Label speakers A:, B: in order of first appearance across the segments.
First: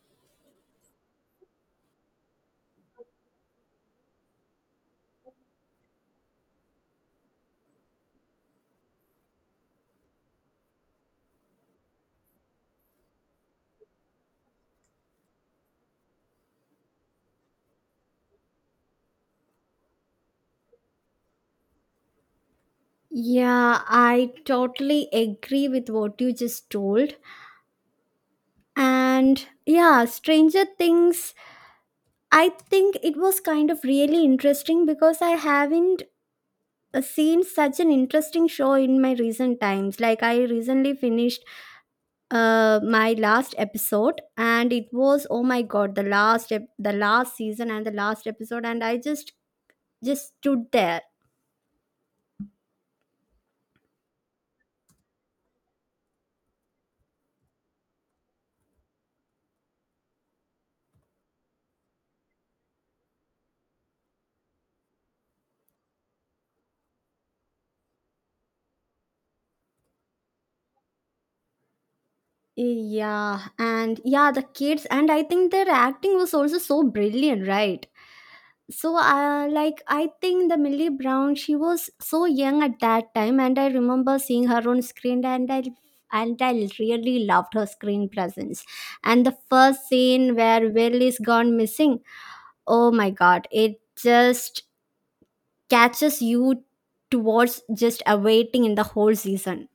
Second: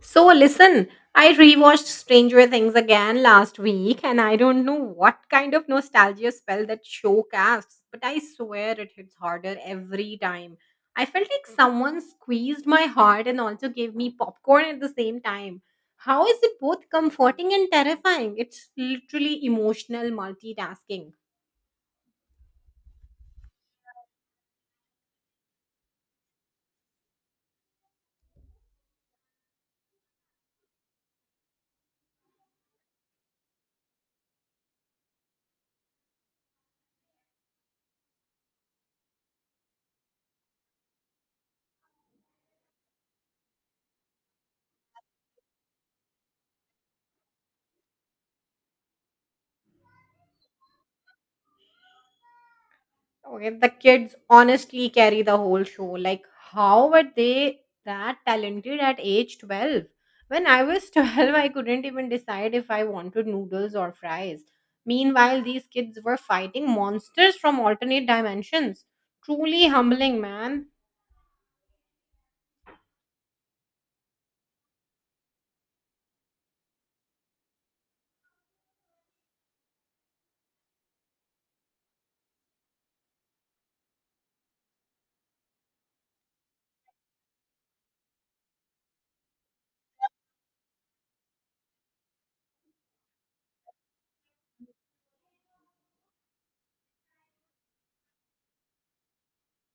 A: So listen, I rewatched Stranger Things again last week and I don't know what kind of nostalgia spell that show casts, but I swear it hits harder every time. I felt like someone squeezed my heart and also gave me popcorn at the same time. How is it both comforting and terrifying? It's literally emotional multitasking.
B: Yeah, I totally agree with what you just told. And yeah, Stranger Things, I think it was kind of really interesting because I haven't seen such an interesting show in my recent times. Like, I recently finished my last episode, and it was oh my god, the last season and the last episode, and I just stood there.
A: Okay, the kids honestly carry the whole show. How were they that talented at age 12? When I was 12, I couldn't even decide if I wanted noodles or fries. Meanwhile, these kids were fighting monsters from alternate dimensions. Truly humbling, man.
B: Yeah, and yeah, the kids, and I think their acting was also so brilliant, right? So like I think the Millie Brown, she was so young at that time, and I remember seeing her on screen and I really loved her screen presence. And the first scene where Will is gone missing, oh my god, it just catches you towards just awaiting in the whole season.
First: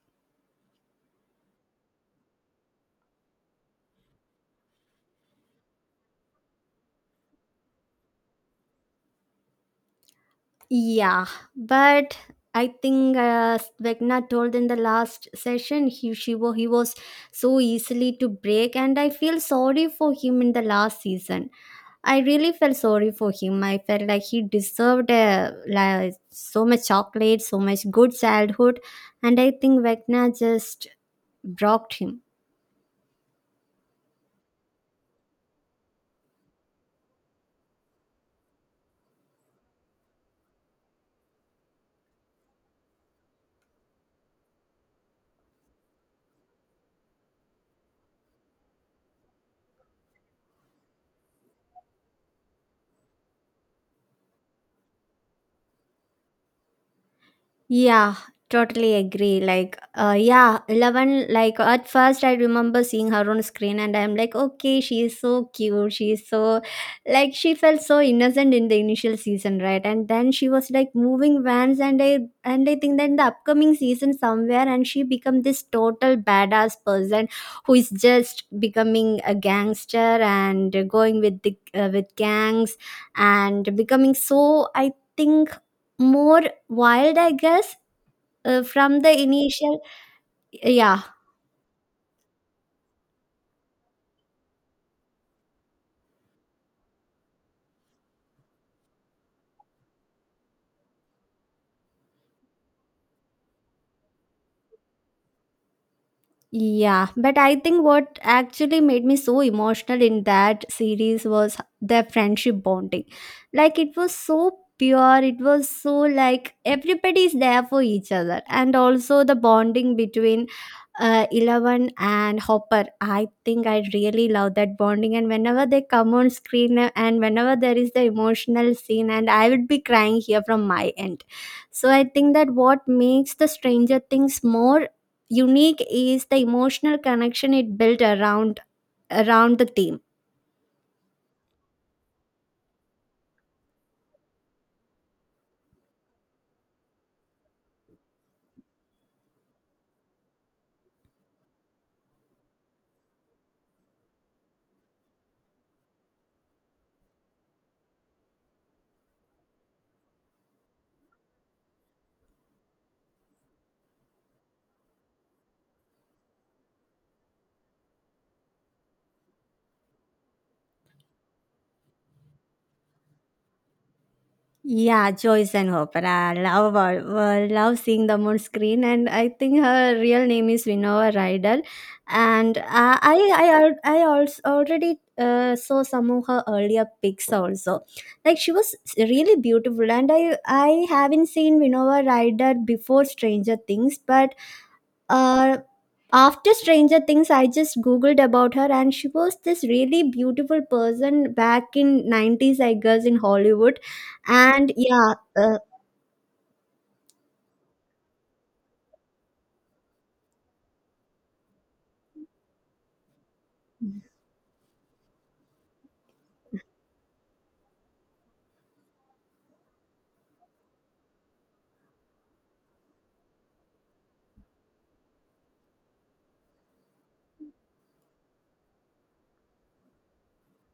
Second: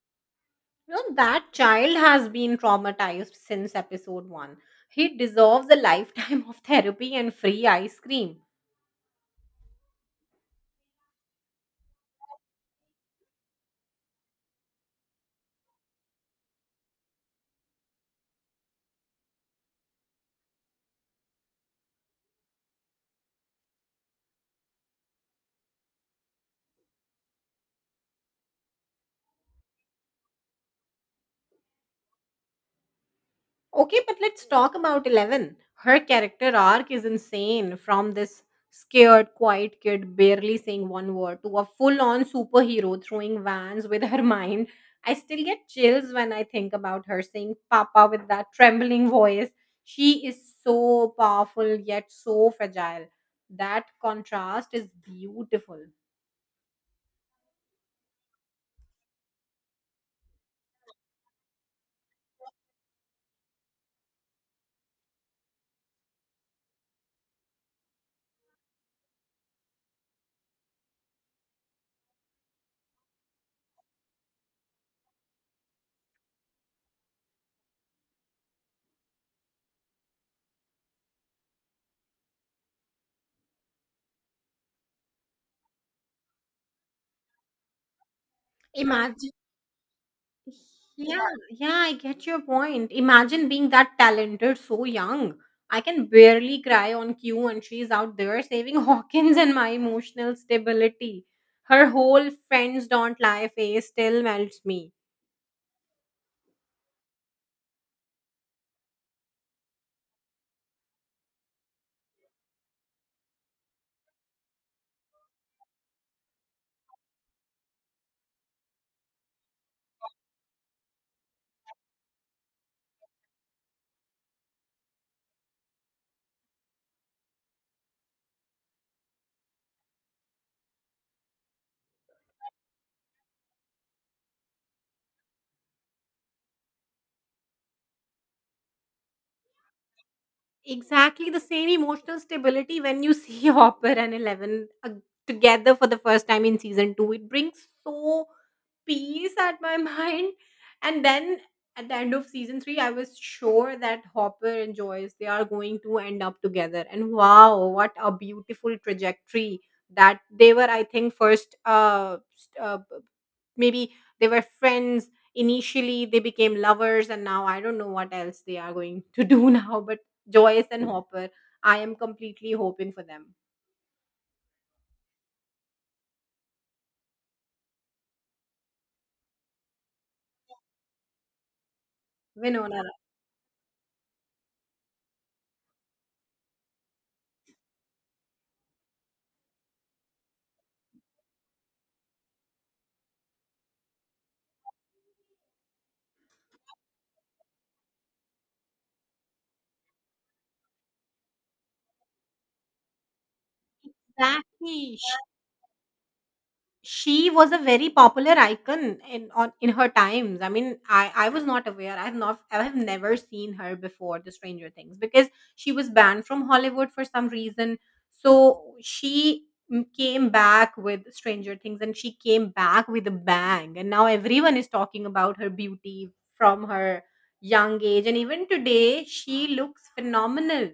A: You know, that child has been traumatized since episode 1. He deserves a lifetime of therapy and free ice cream.
B: Yeah, but I think Vegna told in the last session he was so easily to break, and I feel sorry for him in the last season. I really felt sorry for him. I felt like he deserved like, so much chocolate, so much good childhood, and I think Vegna just broke him.
A: Okay, but let's talk about Eleven. Her character arc is insane, from this scared, quiet kid barely saying one word to a full on superhero throwing vans with her mind. I still get chills when I think about her saying Papa with that trembling voice. She is so powerful yet so fragile. That contrast is beautiful.
B: Yeah, totally agree. Like, yeah, Eleven. Like at first, I remember seeing her on screen, and I'm like, okay, she is so cute. She is so, like, she felt so innocent in the initial season, right? And then she was like moving vans, and I think that in the upcoming season somewhere, and she become this total badass person who is just becoming a gangster and going with the with gangs and becoming so I think more wild, I guess, from the
A: Imagine.
B: initial. Yeah.
A: Yeah, yeah, I get your point. Imagine being that talented so young. I can barely cry on cue, and she's out there saving Hawkins and my emotional stability. Her whole friends don't lie face still melts me.
B: Yeah, but I think what actually made me so emotional in that series was their friendship bonding. Like it was so pure, it was so like everybody is there for each other, and also the bonding between Eleven and Hopper. I think I really love that bonding, and whenever they come on screen, and whenever there is the emotional scene, and I would be crying here from my end. So I think that what makes the Stranger Things more unique is the emotional connection it built around the team.
A: Exactly the same emotional stability when you see Hopper and Eleven together for the first time in season two. It brings so peace at my mind. And then at the end of season three, I was sure that Hopper and Joyce they are going to end up together. And wow, what a beautiful trajectory that they were. I think first maybe they were friends, initially they became lovers and now I don't know what else they are going to do now, but Joyce and Hopper, I am completely hoping for them.
B: Yeah, Joyce and Hopper. I love her. I love seeing them on screen, and I think her real name is Winona Ryder. And
A: Winona,
B: I also already saw some of her earlier pics also. Like she was really beautiful, and I haven't seen Winona Ryder before Stranger Things, but uh, after Stranger Things, I just googled about her, and she was this really beautiful person back in nineties, I guess, in Hollywood. And
A: exactly.
B: yeah, uh.
A: She was a very popular icon in on in her times. I mean, I was not aware. I have never seen her before the Stranger Things because she was banned from Hollywood for some reason. So she came back with Stranger Things and she came back with a bang. And now everyone is talking about her beauty from her young age and even today she looks phenomenal.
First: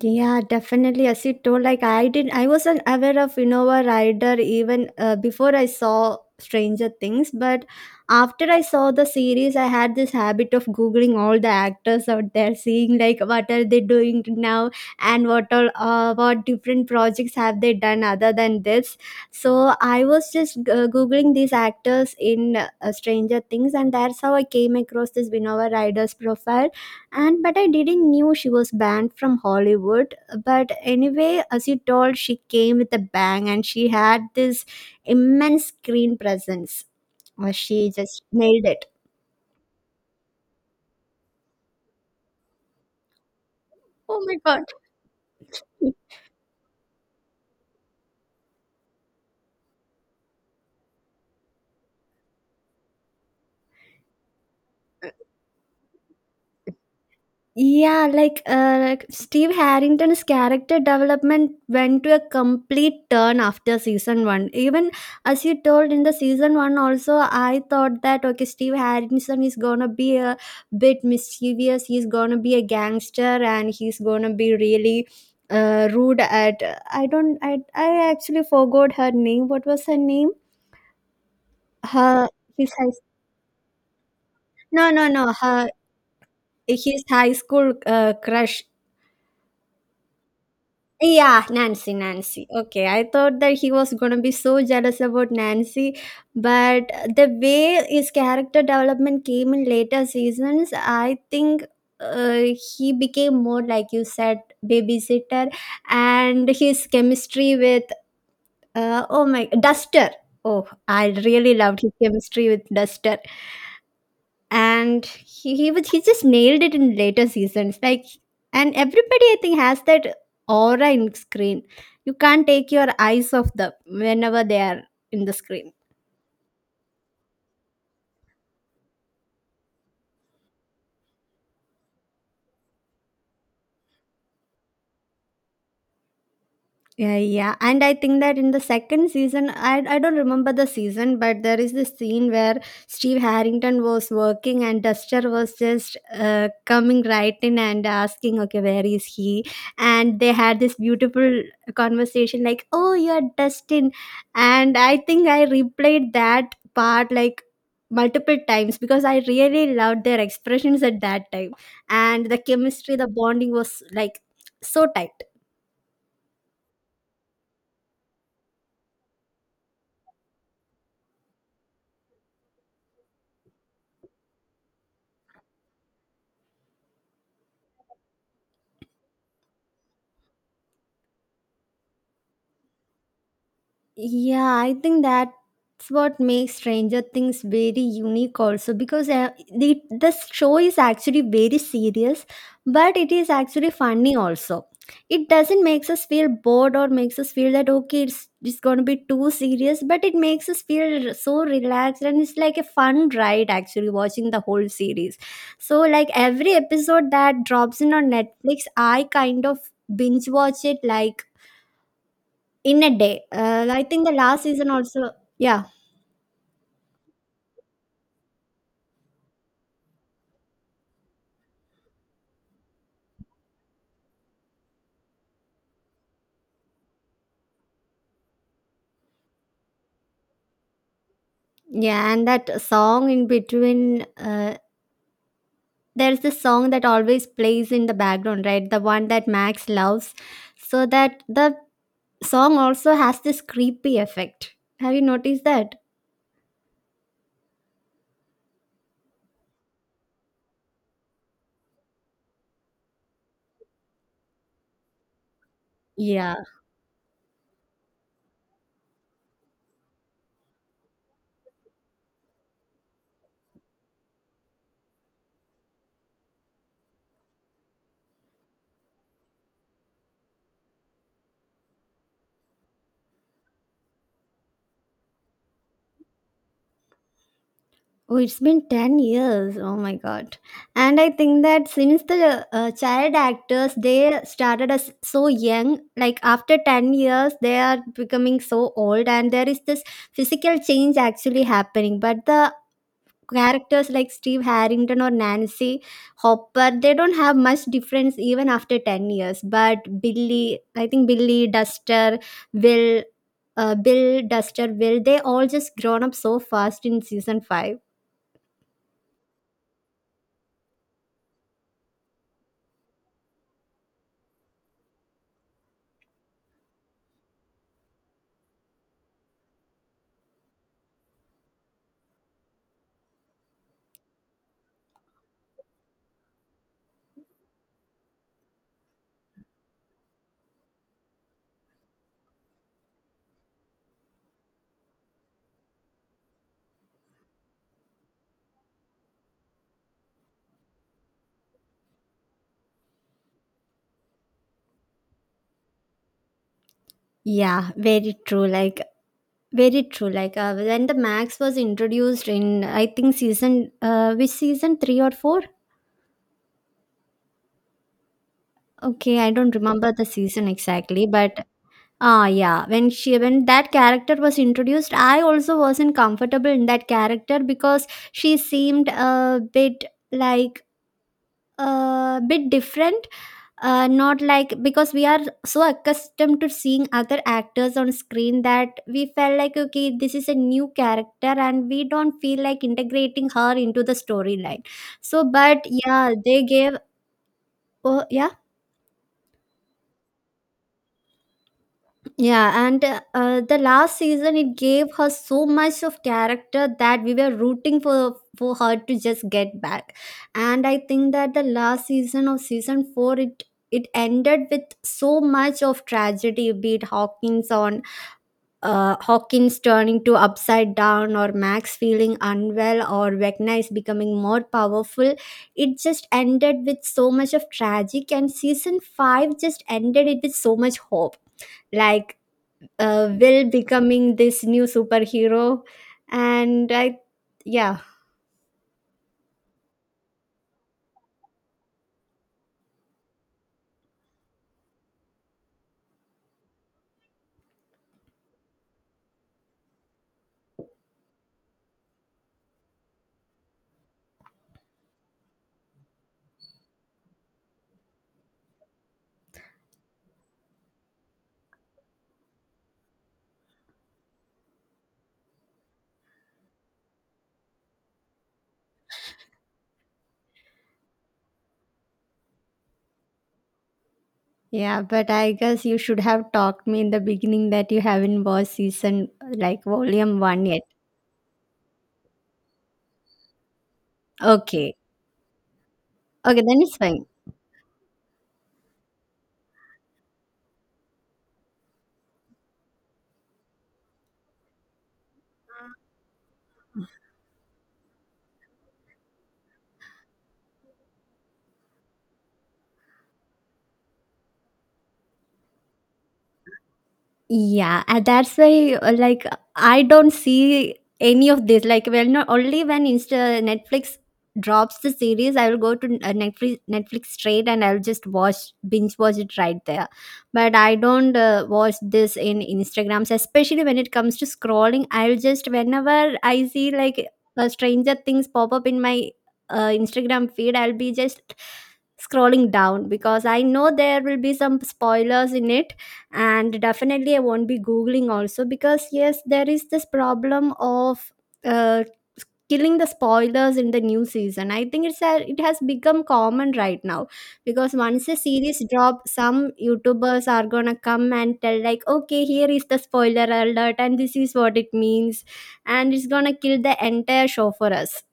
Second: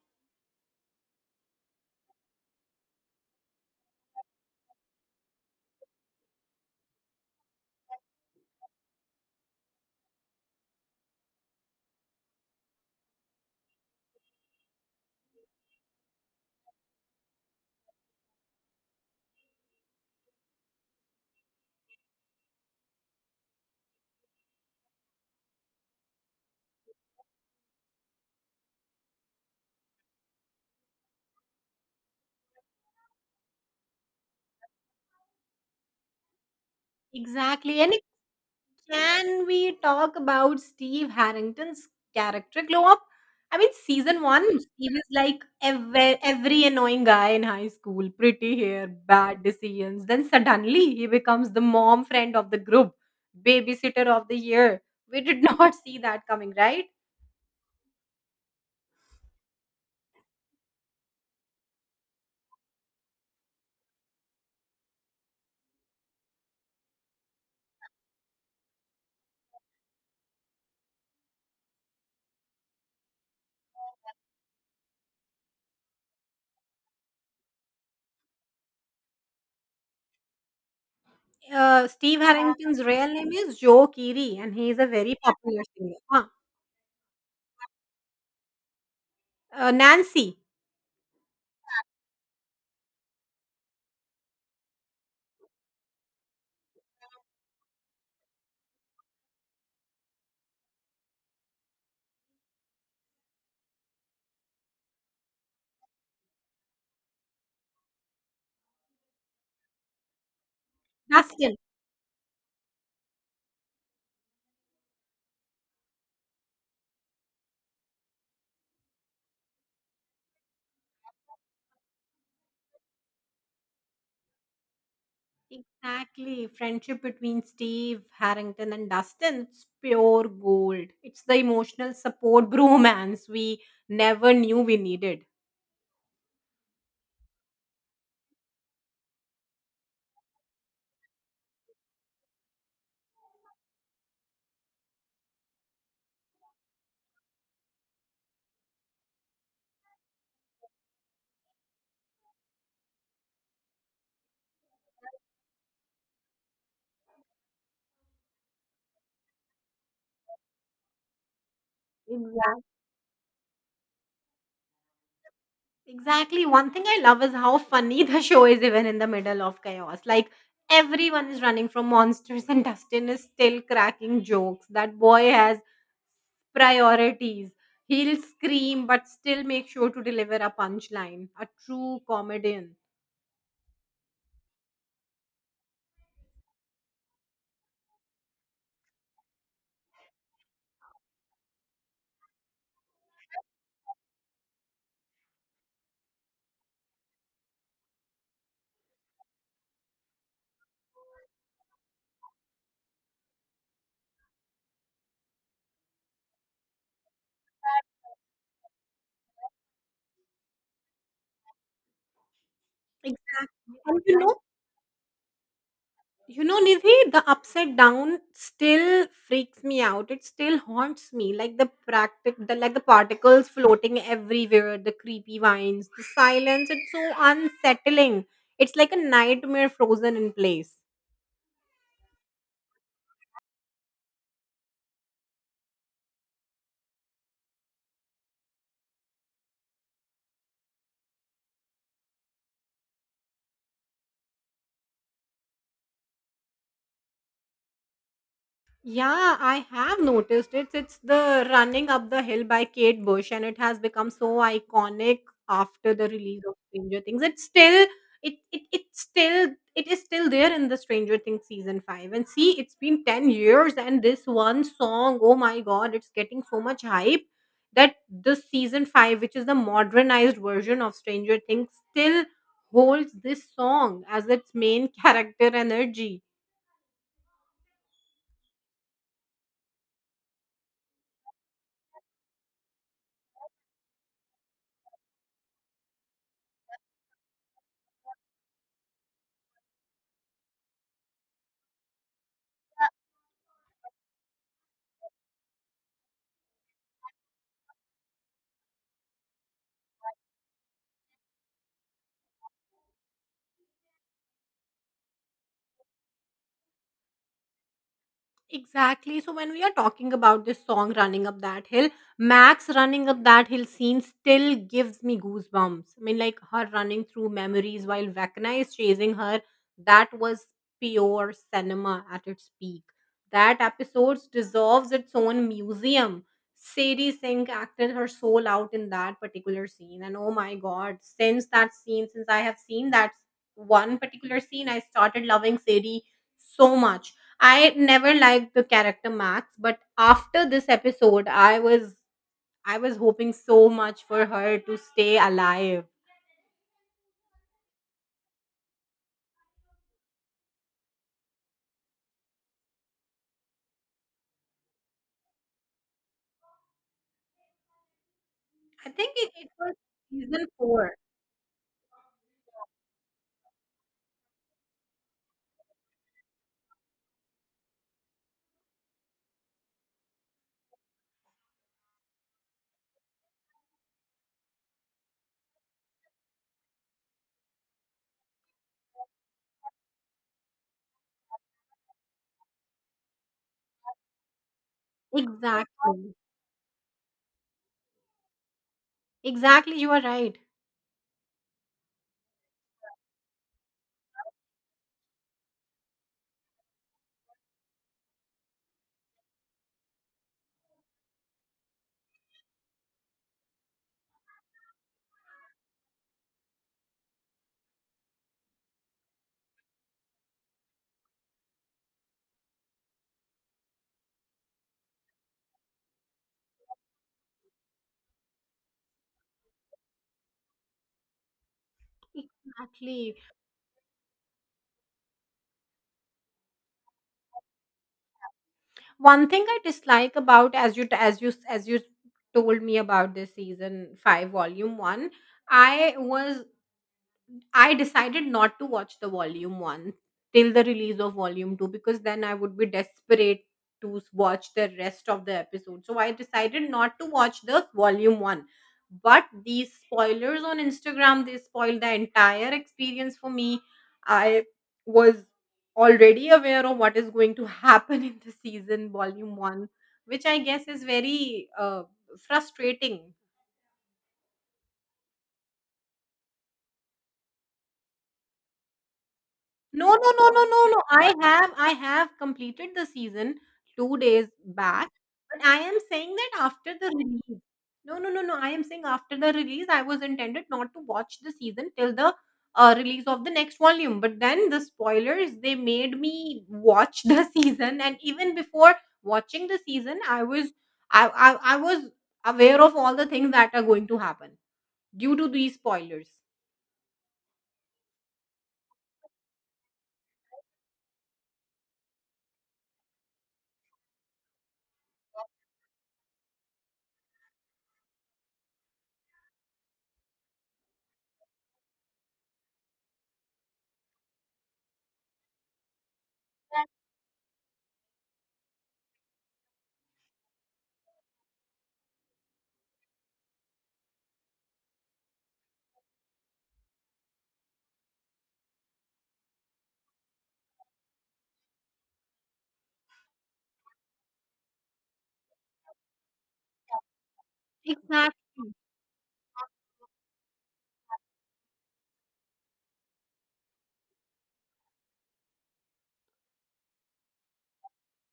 B: Yeah, definitely. As you told, like I wasn't aware of Innova Rider even before I saw Stranger Things. But after I saw the series, I had this habit of googling all the actors out there, seeing like what are they doing now and what all, what different projects have they done other than this. So I was just googling these actors in Stranger Things, and that's how I came across this Innova Rider's profile. And but I didn't knew she was banned from Hollywood, but anyway, as you told, she came with a bang, and she had this immense screen presence. She
A: Exactly. And
B: just nailed it.
A: can we talk about Steve Harrington's character glow up? I mean, season
B: Oh my
A: one,
B: god.
A: he was like every annoying guy in high school, pretty hair, bad decisions. Then suddenly he becomes the mom friend of the group, babysitter of the year. We did not see that coming, right?
B: Yeah, like Steve Harrington's character development went to a complete turn after season one. Even as you told in the season one, also I thought that okay, Steve Harrington is gonna be a bit mischievous. He's gonna be a gangster, and he's gonna be really rude at. I don't. I actually forgot her name. What was her name?
A: Steve
B: Her his
A: Harrington's
B: high.
A: real name is Joe Keery, and he is a
B: No, no,
A: very
B: no.
A: popular
B: Her
A: singer. Huh.
B: his high school crush.
A: Nancy,
B: Yeah, Nancy, Nancy. Okay, I thought that he was gonna be so jealous about Nancy, but the way his character development came in later seasons, I think uh, he became more like you said, babysitter, and his chemistry with oh my Duster. Oh, I really
A: Dustin.
B: loved his chemistry with Duster. And he just nailed it in later seasons, like, and everybody I think has that aura in screen. You can't take your eyes off them whenever they are in the screen.
A: Exactly. Friendship between Steve, Harrington, and Dustin, it's pure gold. It's the emotional support bromance we never knew we needed.
B: Yeah, yeah, and I think that in the second season, I don't remember the season, but there is this scene where Steve Harrington was working and Duster was just coming right in and asking, okay, where is he? And they had this beautiful conversation, like, oh, you're Dustin, and I think I replayed that part like multiple times because I really loved their expressions at that time, and the
A: Exactly.
B: chemistry, the bonding was like so tight.
A: Exactly. One thing I love is how funny the show is even in the middle of chaos. Like everyone is running from monsters and Dustin is still cracking jokes. That boy has priorities. He'll scream but still make sure to deliver a punchline. A true comedian.
B: Yeah, I think that's what makes Stranger Things very unique also, because the show is actually very serious, but it is actually funny also. It doesn't makes us feel bored or makes us feel that okay, it's going to be too serious, but it makes us feel so relaxed, and it's like a fun ride actually watching the whole series. So like every episode that drops in on Netflix, I kind of binge watch it like in a day.
A: Exactly.
B: I
A: And
B: think the
A: you know
B: last season also. Yeah.
A: You know, Nidhi, the upside down still freaks me out. It still haunts me. Like the particles floating everywhere, the creepy vines, the silence. It's so unsettling. It's like a nightmare frozen in place.
B: Yeah. And that song in between. There's this song that always plays in the background, right? The one that Max loves. So that the song also has this creepy effect. Have you noticed that?
A: Yeah, I have noticed it. It's the Running Up the Hill by Kate Bush, and it has become so iconic after the
B: Yeah.
A: release of Stranger Things. It's still it it it's still It is still there in the Stranger Things season five. And see, it's been 10 years, and this one song, oh my god, it's getting so much hype that this season five, which is the modernized version of Stranger Things, still holds this song as its main character energy.
B: Oh, it's been 10 years. Oh my god. And I think that since the child actors, they started as so young. Like after 10 years, they are becoming so old, and there is this physical change actually happening. But the characters like Steve Harrington or Nancy Hopper, they don't have much difference even after 10 years. But Billy, I think Billy, Duster, Will, Bill, Duster, Will, they all just grown up so fast in season 5.
A: Exactly. So when we are talking about this song "Running Up That Hill," Max running up that hill scene still gives me goosebumps. I mean, like her running through memories while Vecna is chasing her. That was pure cinema at its peak. That episode deserves its own museum. Sadie Sink acted her soul out in that particular scene, and oh my god, since that scene, since I have seen that one particular scene, I started loving Sadie so much. I never liked the character Max, but after this episode, I was hoping so much for her to stay alive.
B: Yeah, very true. Like very true. Like when the Max was introduced in, I think season, which season three or four?
A: I think
B: Okay, I
A: it
B: don't
A: was
B: remember the season
A: season four.
B: exactly, but ah, yeah, when she when that character was introduced, I also wasn't comfortable in that character because she seemed a bit like a bit different, not like, because we are so accustomed to seeing other actors on screen that we felt like okay, this is a new character and we don't feel like integrating her into the storyline. So but yeah,
A: Exactly.
B: they gave. Oh yeah.
A: Exactly, you are right.
B: Yeah, and the last season it gave her so much of character that we were rooting for her to just get back. And I think that the last season of season 4, it ended with so much of tragedy, be it Hawkins turning to upside down, or Max feeling unwell, or Vecna is becoming more powerful. It just ended with so much of tragic, and season 5 just ended it with so much hope, like
A: Exactly.
B: Will becoming this new superhero, and I, yeah,
A: One thing I dislike about, as you told me about this season five, volume one, I was I decided not to watch the volume one till the release of volume two because then I would be desperate to watch the rest of the episode. So I decided not to watch the volume one. But these spoilers on Instagram, they spoiled the entire experience for me. I was already aware of what is going to happen in the season volume one, which I guess is very frustrating.
B: yeah, but I guess you should have talked me in the beginning that you haven't watched season like
A: No, no,
B: volume
A: no, no,
B: 1 yet.
A: no, no. I have completed the season 2 days
B: Okay,
A: back, but I am saying that
B: okay, then
A: after
B: it's
A: the
B: fine.
A: release. No, no, no, no. I am saying after the release, I was intended not to watch the season till the release of the next volume. But then the spoilers, they made me watch the season, and even before watching the season, I was I was aware of all the things that are going to happen due to these spoilers.
B: Yeah, and that's why like I don't see any of this. Like, well, not only when Insta Netflix drops the series, I will go to Netflix straight, and I'll just watch binge watch it right there. But I don't watch this in Instagrams, especially when it comes to scrolling. I'll just whenever I see like a Stranger Things pop up in my Instagram feed, I'll be just scrolling down because I know there will be some spoilers in it. And definitely I won't be googling also, because yes, there is this problem of uh, killing the spoilers in the new season. I think it has become common right now, because once a
A: Exactly.
B: series drop, some youtubers are gonna come and tell like okay, here is the spoiler alert and this is what it means, and it's gonna kill the entire show for us.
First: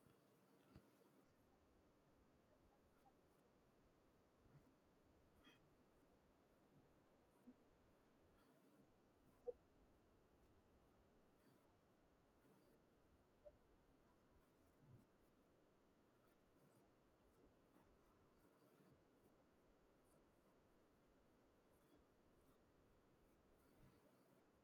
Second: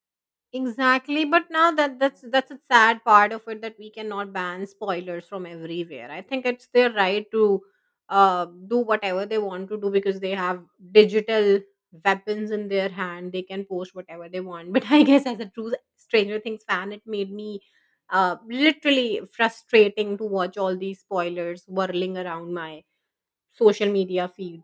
A: Exactly, but now that's a sad part of it, that we cannot ban spoilers from everywhere. I think it's their right to do whatever they want to do because they have digital weapons in their hand. They can post whatever they want. But I guess as a true Stranger Things fan, it made me literally frustrating to watch all these spoilers whirling around my social media feed.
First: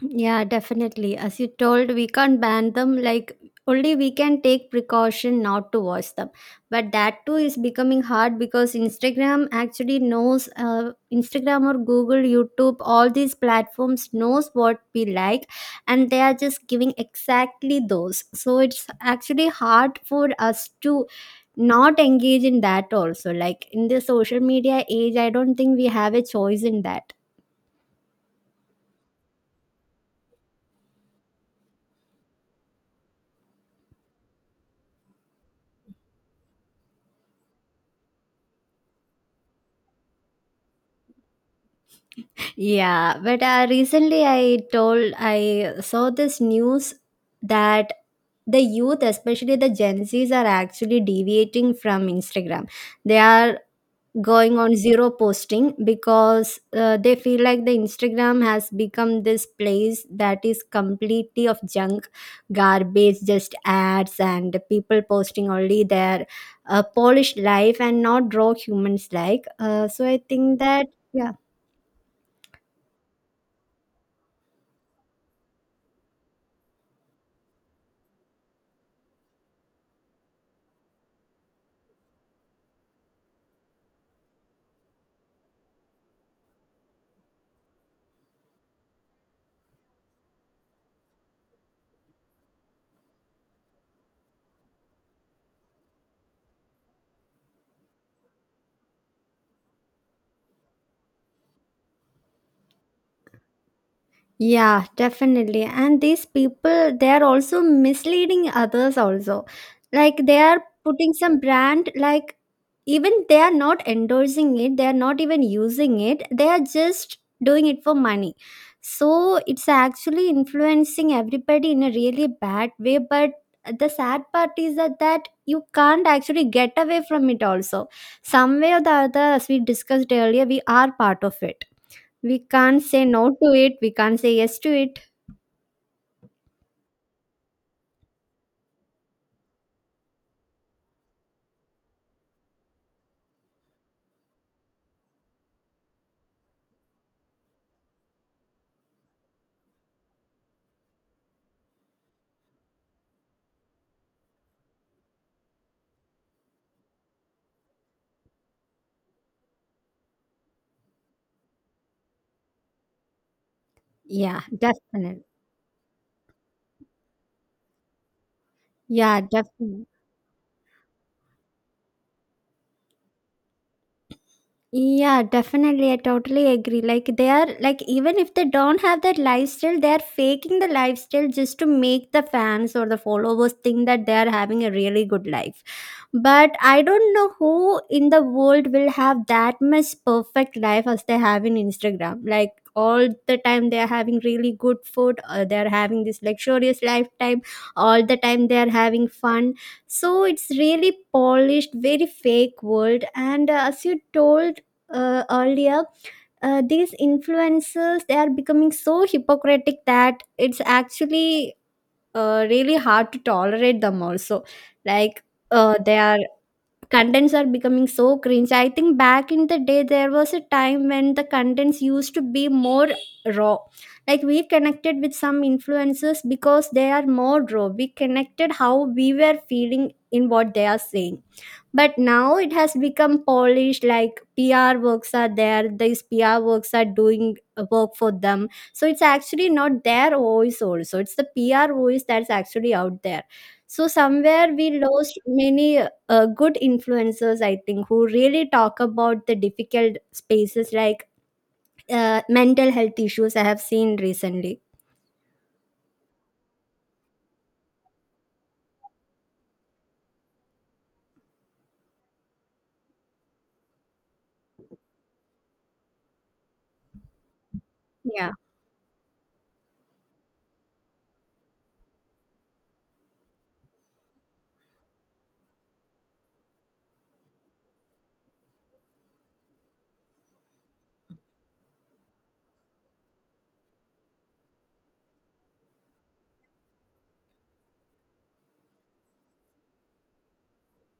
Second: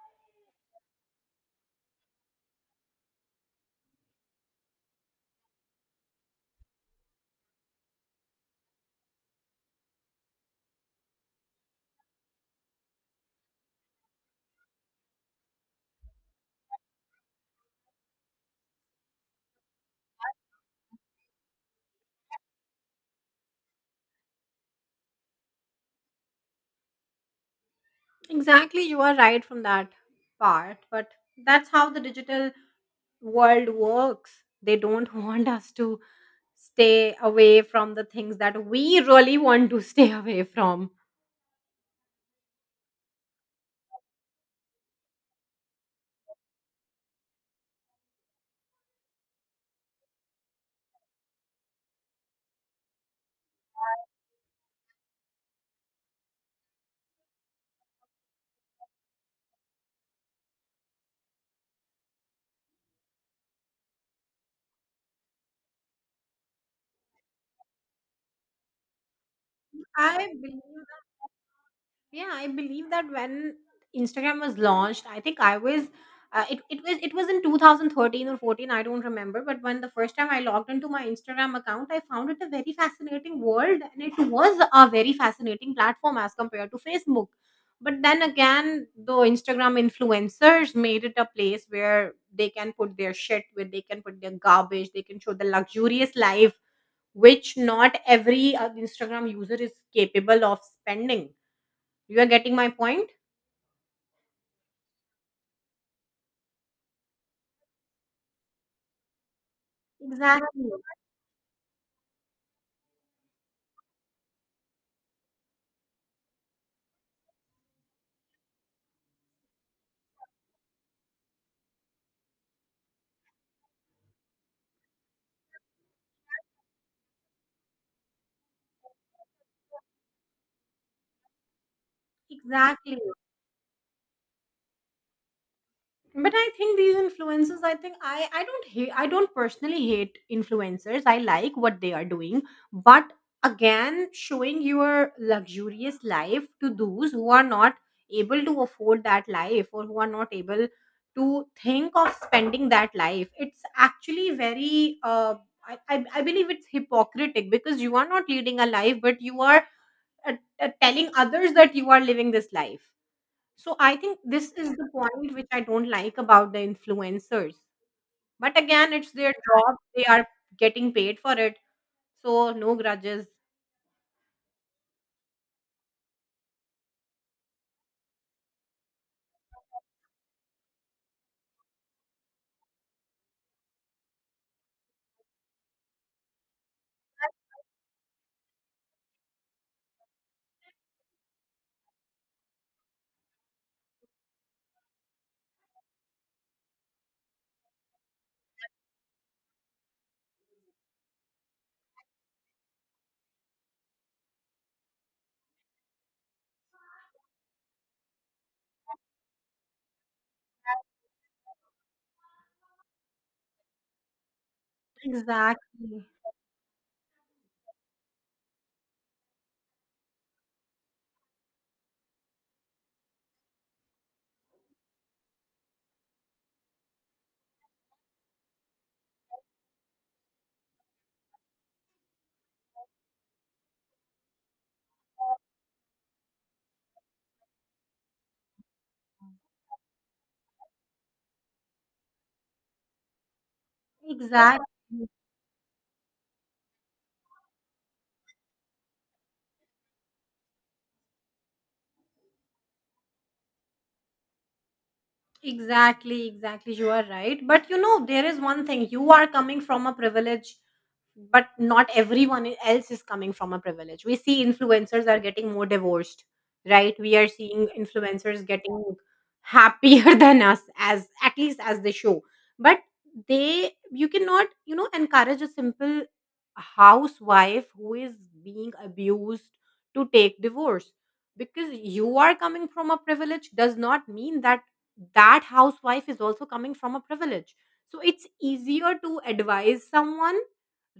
B: Yeah, definitely. As you told, we can't ban them. Like, only we can take precaution not to watch them. But that too is becoming hard because Instagram actually knows, Instagram or Google, YouTube, all these platforms knows what we like, and they are just giving exactly those. So it's actually hard for us to not engage in that also. Like in the social media age, I don't think we have a choice in that.
A: Exactly, you are right from that part, but that's how the digital world works. They don't want us to stay away from the things that we really want to stay away from.
B: Yeah, but recently I saw this news that the youth, especially the Gen Zs, are actually deviating from Instagram. They are going on zero posting because they feel like the Instagram has become this place that is completely of junk, garbage, just ads, and people posting only their polished life and not raw humans like. So I
A: I
B: think
A: believe
B: that. yeah,
A: Yeah, I believe that when Instagram was launched, I think I was it, it was in 2013 or 14, I don't remember, but when the first time I logged into my Instagram account, I found it a very fascinating world and it was a very fascinating platform as compared to Facebook. But then again, the Instagram influencers made it a place where they can put their shit, where they can put their garbage, they can show the luxurious life which not every Instagram user is capable of spending. You are getting my point?
B: Yeah, definitely. And these people, they are also misleading others also. Like they are
A: Exactly.
B: putting some brand, like even they are not endorsing it, they are not even using it, they are just doing it for money. So it's actually influencing everybody in a really bad way. But the sad part is that you can't actually get away from it also. Some way or the other, as we discussed earlier, we are part of it, we can't
A: Exactly.
B: say no to it. We can't say yes to it.
A: But I think these influencers, I think I don't hate, I don't personally hate influencers. I like what they are doing. But again, showing your luxurious life to those who are not able to afford that life or who are not able to think of spending that life, it's actually very, I believe it's hypocritic because you are not leading a life, but you are uh, telling others that you are living this life. So I think
B: Yeah,
A: this is the
B: definitely.
A: point which I don't like about the influencers. But again, it's
B: Yeah,
A: their job.
B: definitely.
A: They are getting paid for it. So no grudges.
B: Yeah, definitely, I totally agree. Like they are like, even if they don't have that lifestyle, they are faking the lifestyle just to make the fans or the followers think that they are having a really good life. But I don't know who in the world will have that much perfect life as they have in Instagram. Like all the time they are having really good food, or they are having this luxurious lifetime, all the time they are having fun. So it's really polished, very fake world, and as you told earlier, these influencers, they are becoming so hypocritic that it's actually really hard to tolerate them also, like
A: Exactly.
B: their contents are becoming so cringe. I think back in the day there was a time when the contents used to be more raw, like we connected with some influencers because they are more raw. We connected how we were feeling in what they are saying, but now it has become polished. Like PR works are there, these PR works are doing work for them, so it's actually not their voice also, it's the PR voice that's actually out there. So somewhere
A: Exactly.
B: we lost many good influencers, I think, who really talk about the difficult spaces, like mental health issues I have seen recently.
A: Exactly, exactly. You are right. But you know, there is one thing. You are coming from a privilege, but not everyone else is coming from a privilege. We see influencers are getting more divorced, right? We are seeing
B: Yeah
A: influencers getting happier than us, as at least as they show. But they you cannot, you know, encourage a simple housewife who is being abused to take divorce, because you are coming from a privilege does not mean that that housewife is also coming from a privilege. So it's easier to advise someone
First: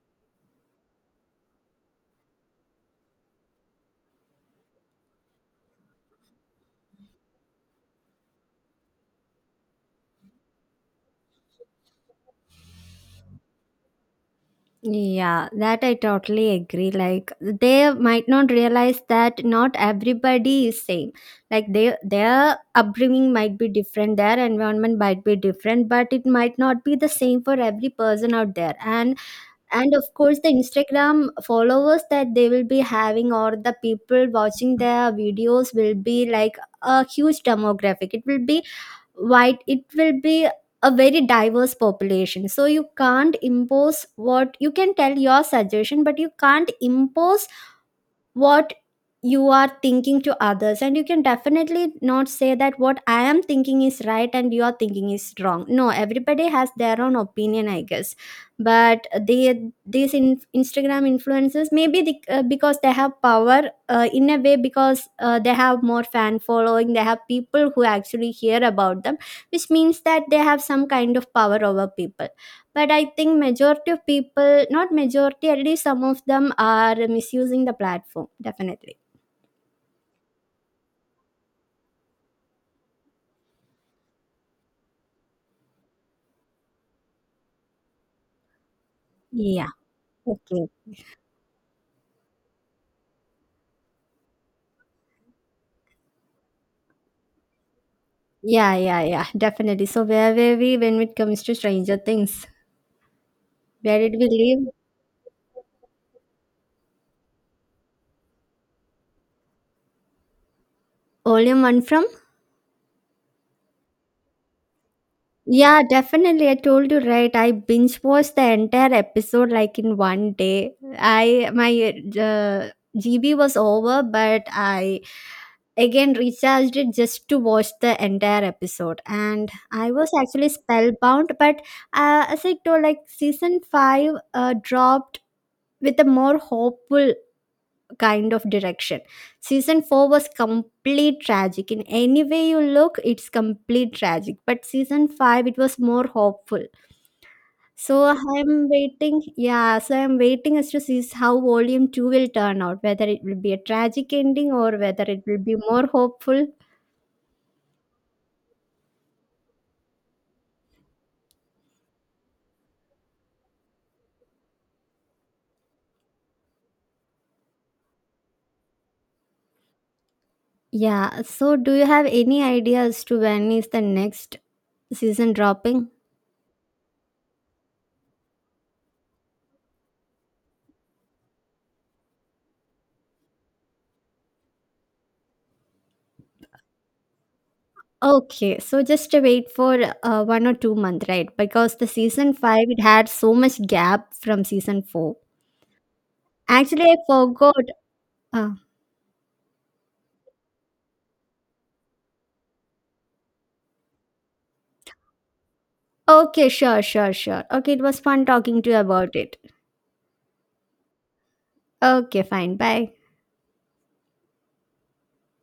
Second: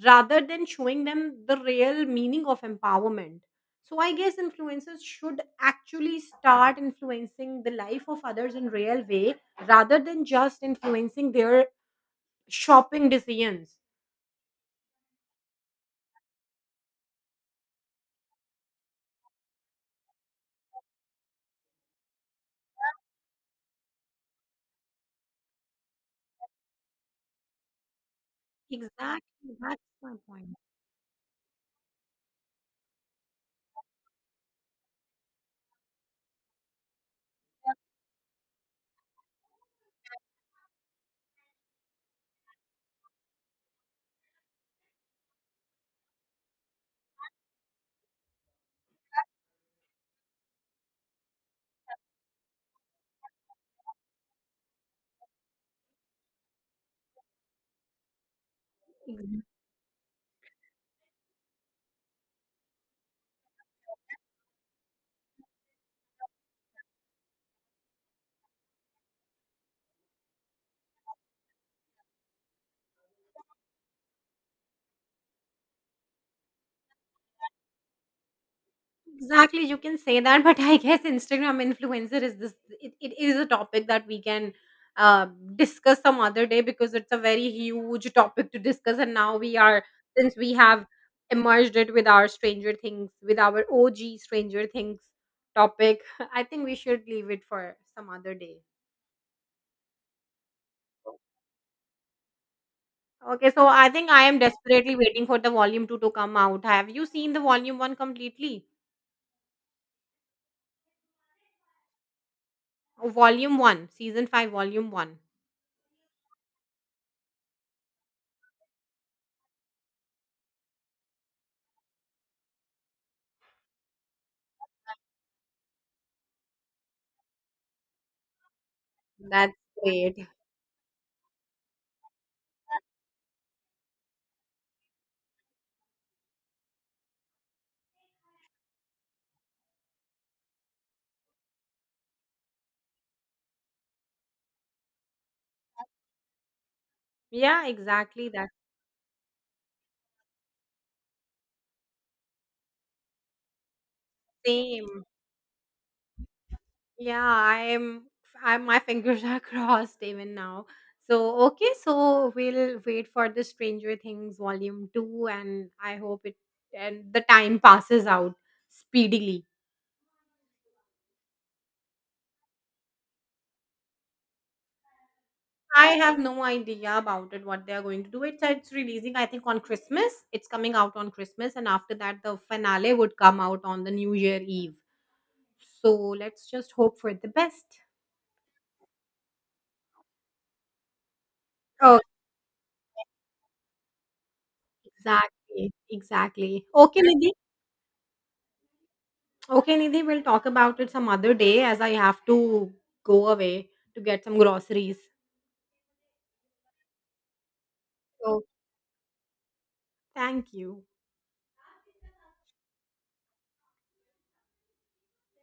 A: rather than showing them the real meaning of empowerment. So I guess influencers should actually start influencing the life of others in real way rather than just influencing their shopping decisions.
B: Yeah, that I totally agree. Like they might not realize that not everybody is same. Like they, their upbringing might be different, their environment might be different, but it might not be the same for every person out there.
A: Exactly. That's
B: And of
A: my
B: course the
A: point.
B: Instagram followers that they will be having or the people watching their videos will be like a huge demographic. It will be white, it will be a very diverse population. So you can't impose, what you can tell your suggestion, but you can't impose what you are thinking to others, and you can definitely not say that what I am thinking is right and your thinking is wrong. No, everybody has their own opinion, I guess. But they, these Instagram influencers, maybe because they have power in a way, because they have more fan following, they have people who actually hear about them, which means that they have some kind of power over people. But I think majority of people, not majority, at least some of them are misusing the platform, definitely.
A: Exactly, you can say that, but I guess Instagram influencer is this. It is a topic that we can uh, discuss some other day because it's a very huge topic to discuss. And now we
B: Yeah
A: are, since we
B: okay
A: have emerged it with our Stranger Things, with our OG Stranger Things topic. I think we should leave it for some other day.
B: yeah yeah yeah, definitely. So where were we when it comes to Stranger Things?
A: Okay, so I
B: Where
A: think
B: did
A: I
B: we
A: am
B: leave
A: desperately waiting for the volume two to come out. Have you seen the volume one completely?
B: volume one from?
A: Oh, Volume one, season five, volume one.
B: Yeah, definitely. I told you, right? I binge watched the entire episode like in 1 day. I, my uh, GB was over, but I again recharged it just to watch the entire episode. And
A: That's
B: I was
A: great.
B: actually spellbound. But as I told, like season five dropped with a more hopeful kind of direction. Season 4 was complete tragic. In any way you look, it's complete tragic. But season 5, it was more hopeful.
A: Yeah,
B: So
A: exactly that
B: I'm waiting. Yeah, so I'm waiting as to see how volume 2 will turn out, whether it will be a tragic ending or whether
A: same.
B: it will be more hopeful.
A: Yeah, I'm my fingers are crossed even now. So, okay, so we'll wait for the Stranger Things volume 2 and I hope it and the time passes out speedily.
B: Yeah, so do you have any idea as to when is the next season dropping?
A: I have no idea about it what they are going to do. It's releasing I think on Christmas. It's coming out on Christmas and after that the finale would come out on the New Year Eve. So, let's just hope for the best.
B: Okay, so just to wait for 1 or 2 month, right? Because the
A: Oh,
B: season five it had so much gap from season four.
A: exactly. Exactly.
B: Actually, I
A: Okay, Nidhi,
B: forgot. Uh,
A: Okay, Nidhi, we'll talk about it some other day as I have to go away to get some groceries.
B: okay, sure, sure, sure. Okay, it was fun
A: So,
B: talking to you about it.
A: thank you.
B: Okay, fine. Bye.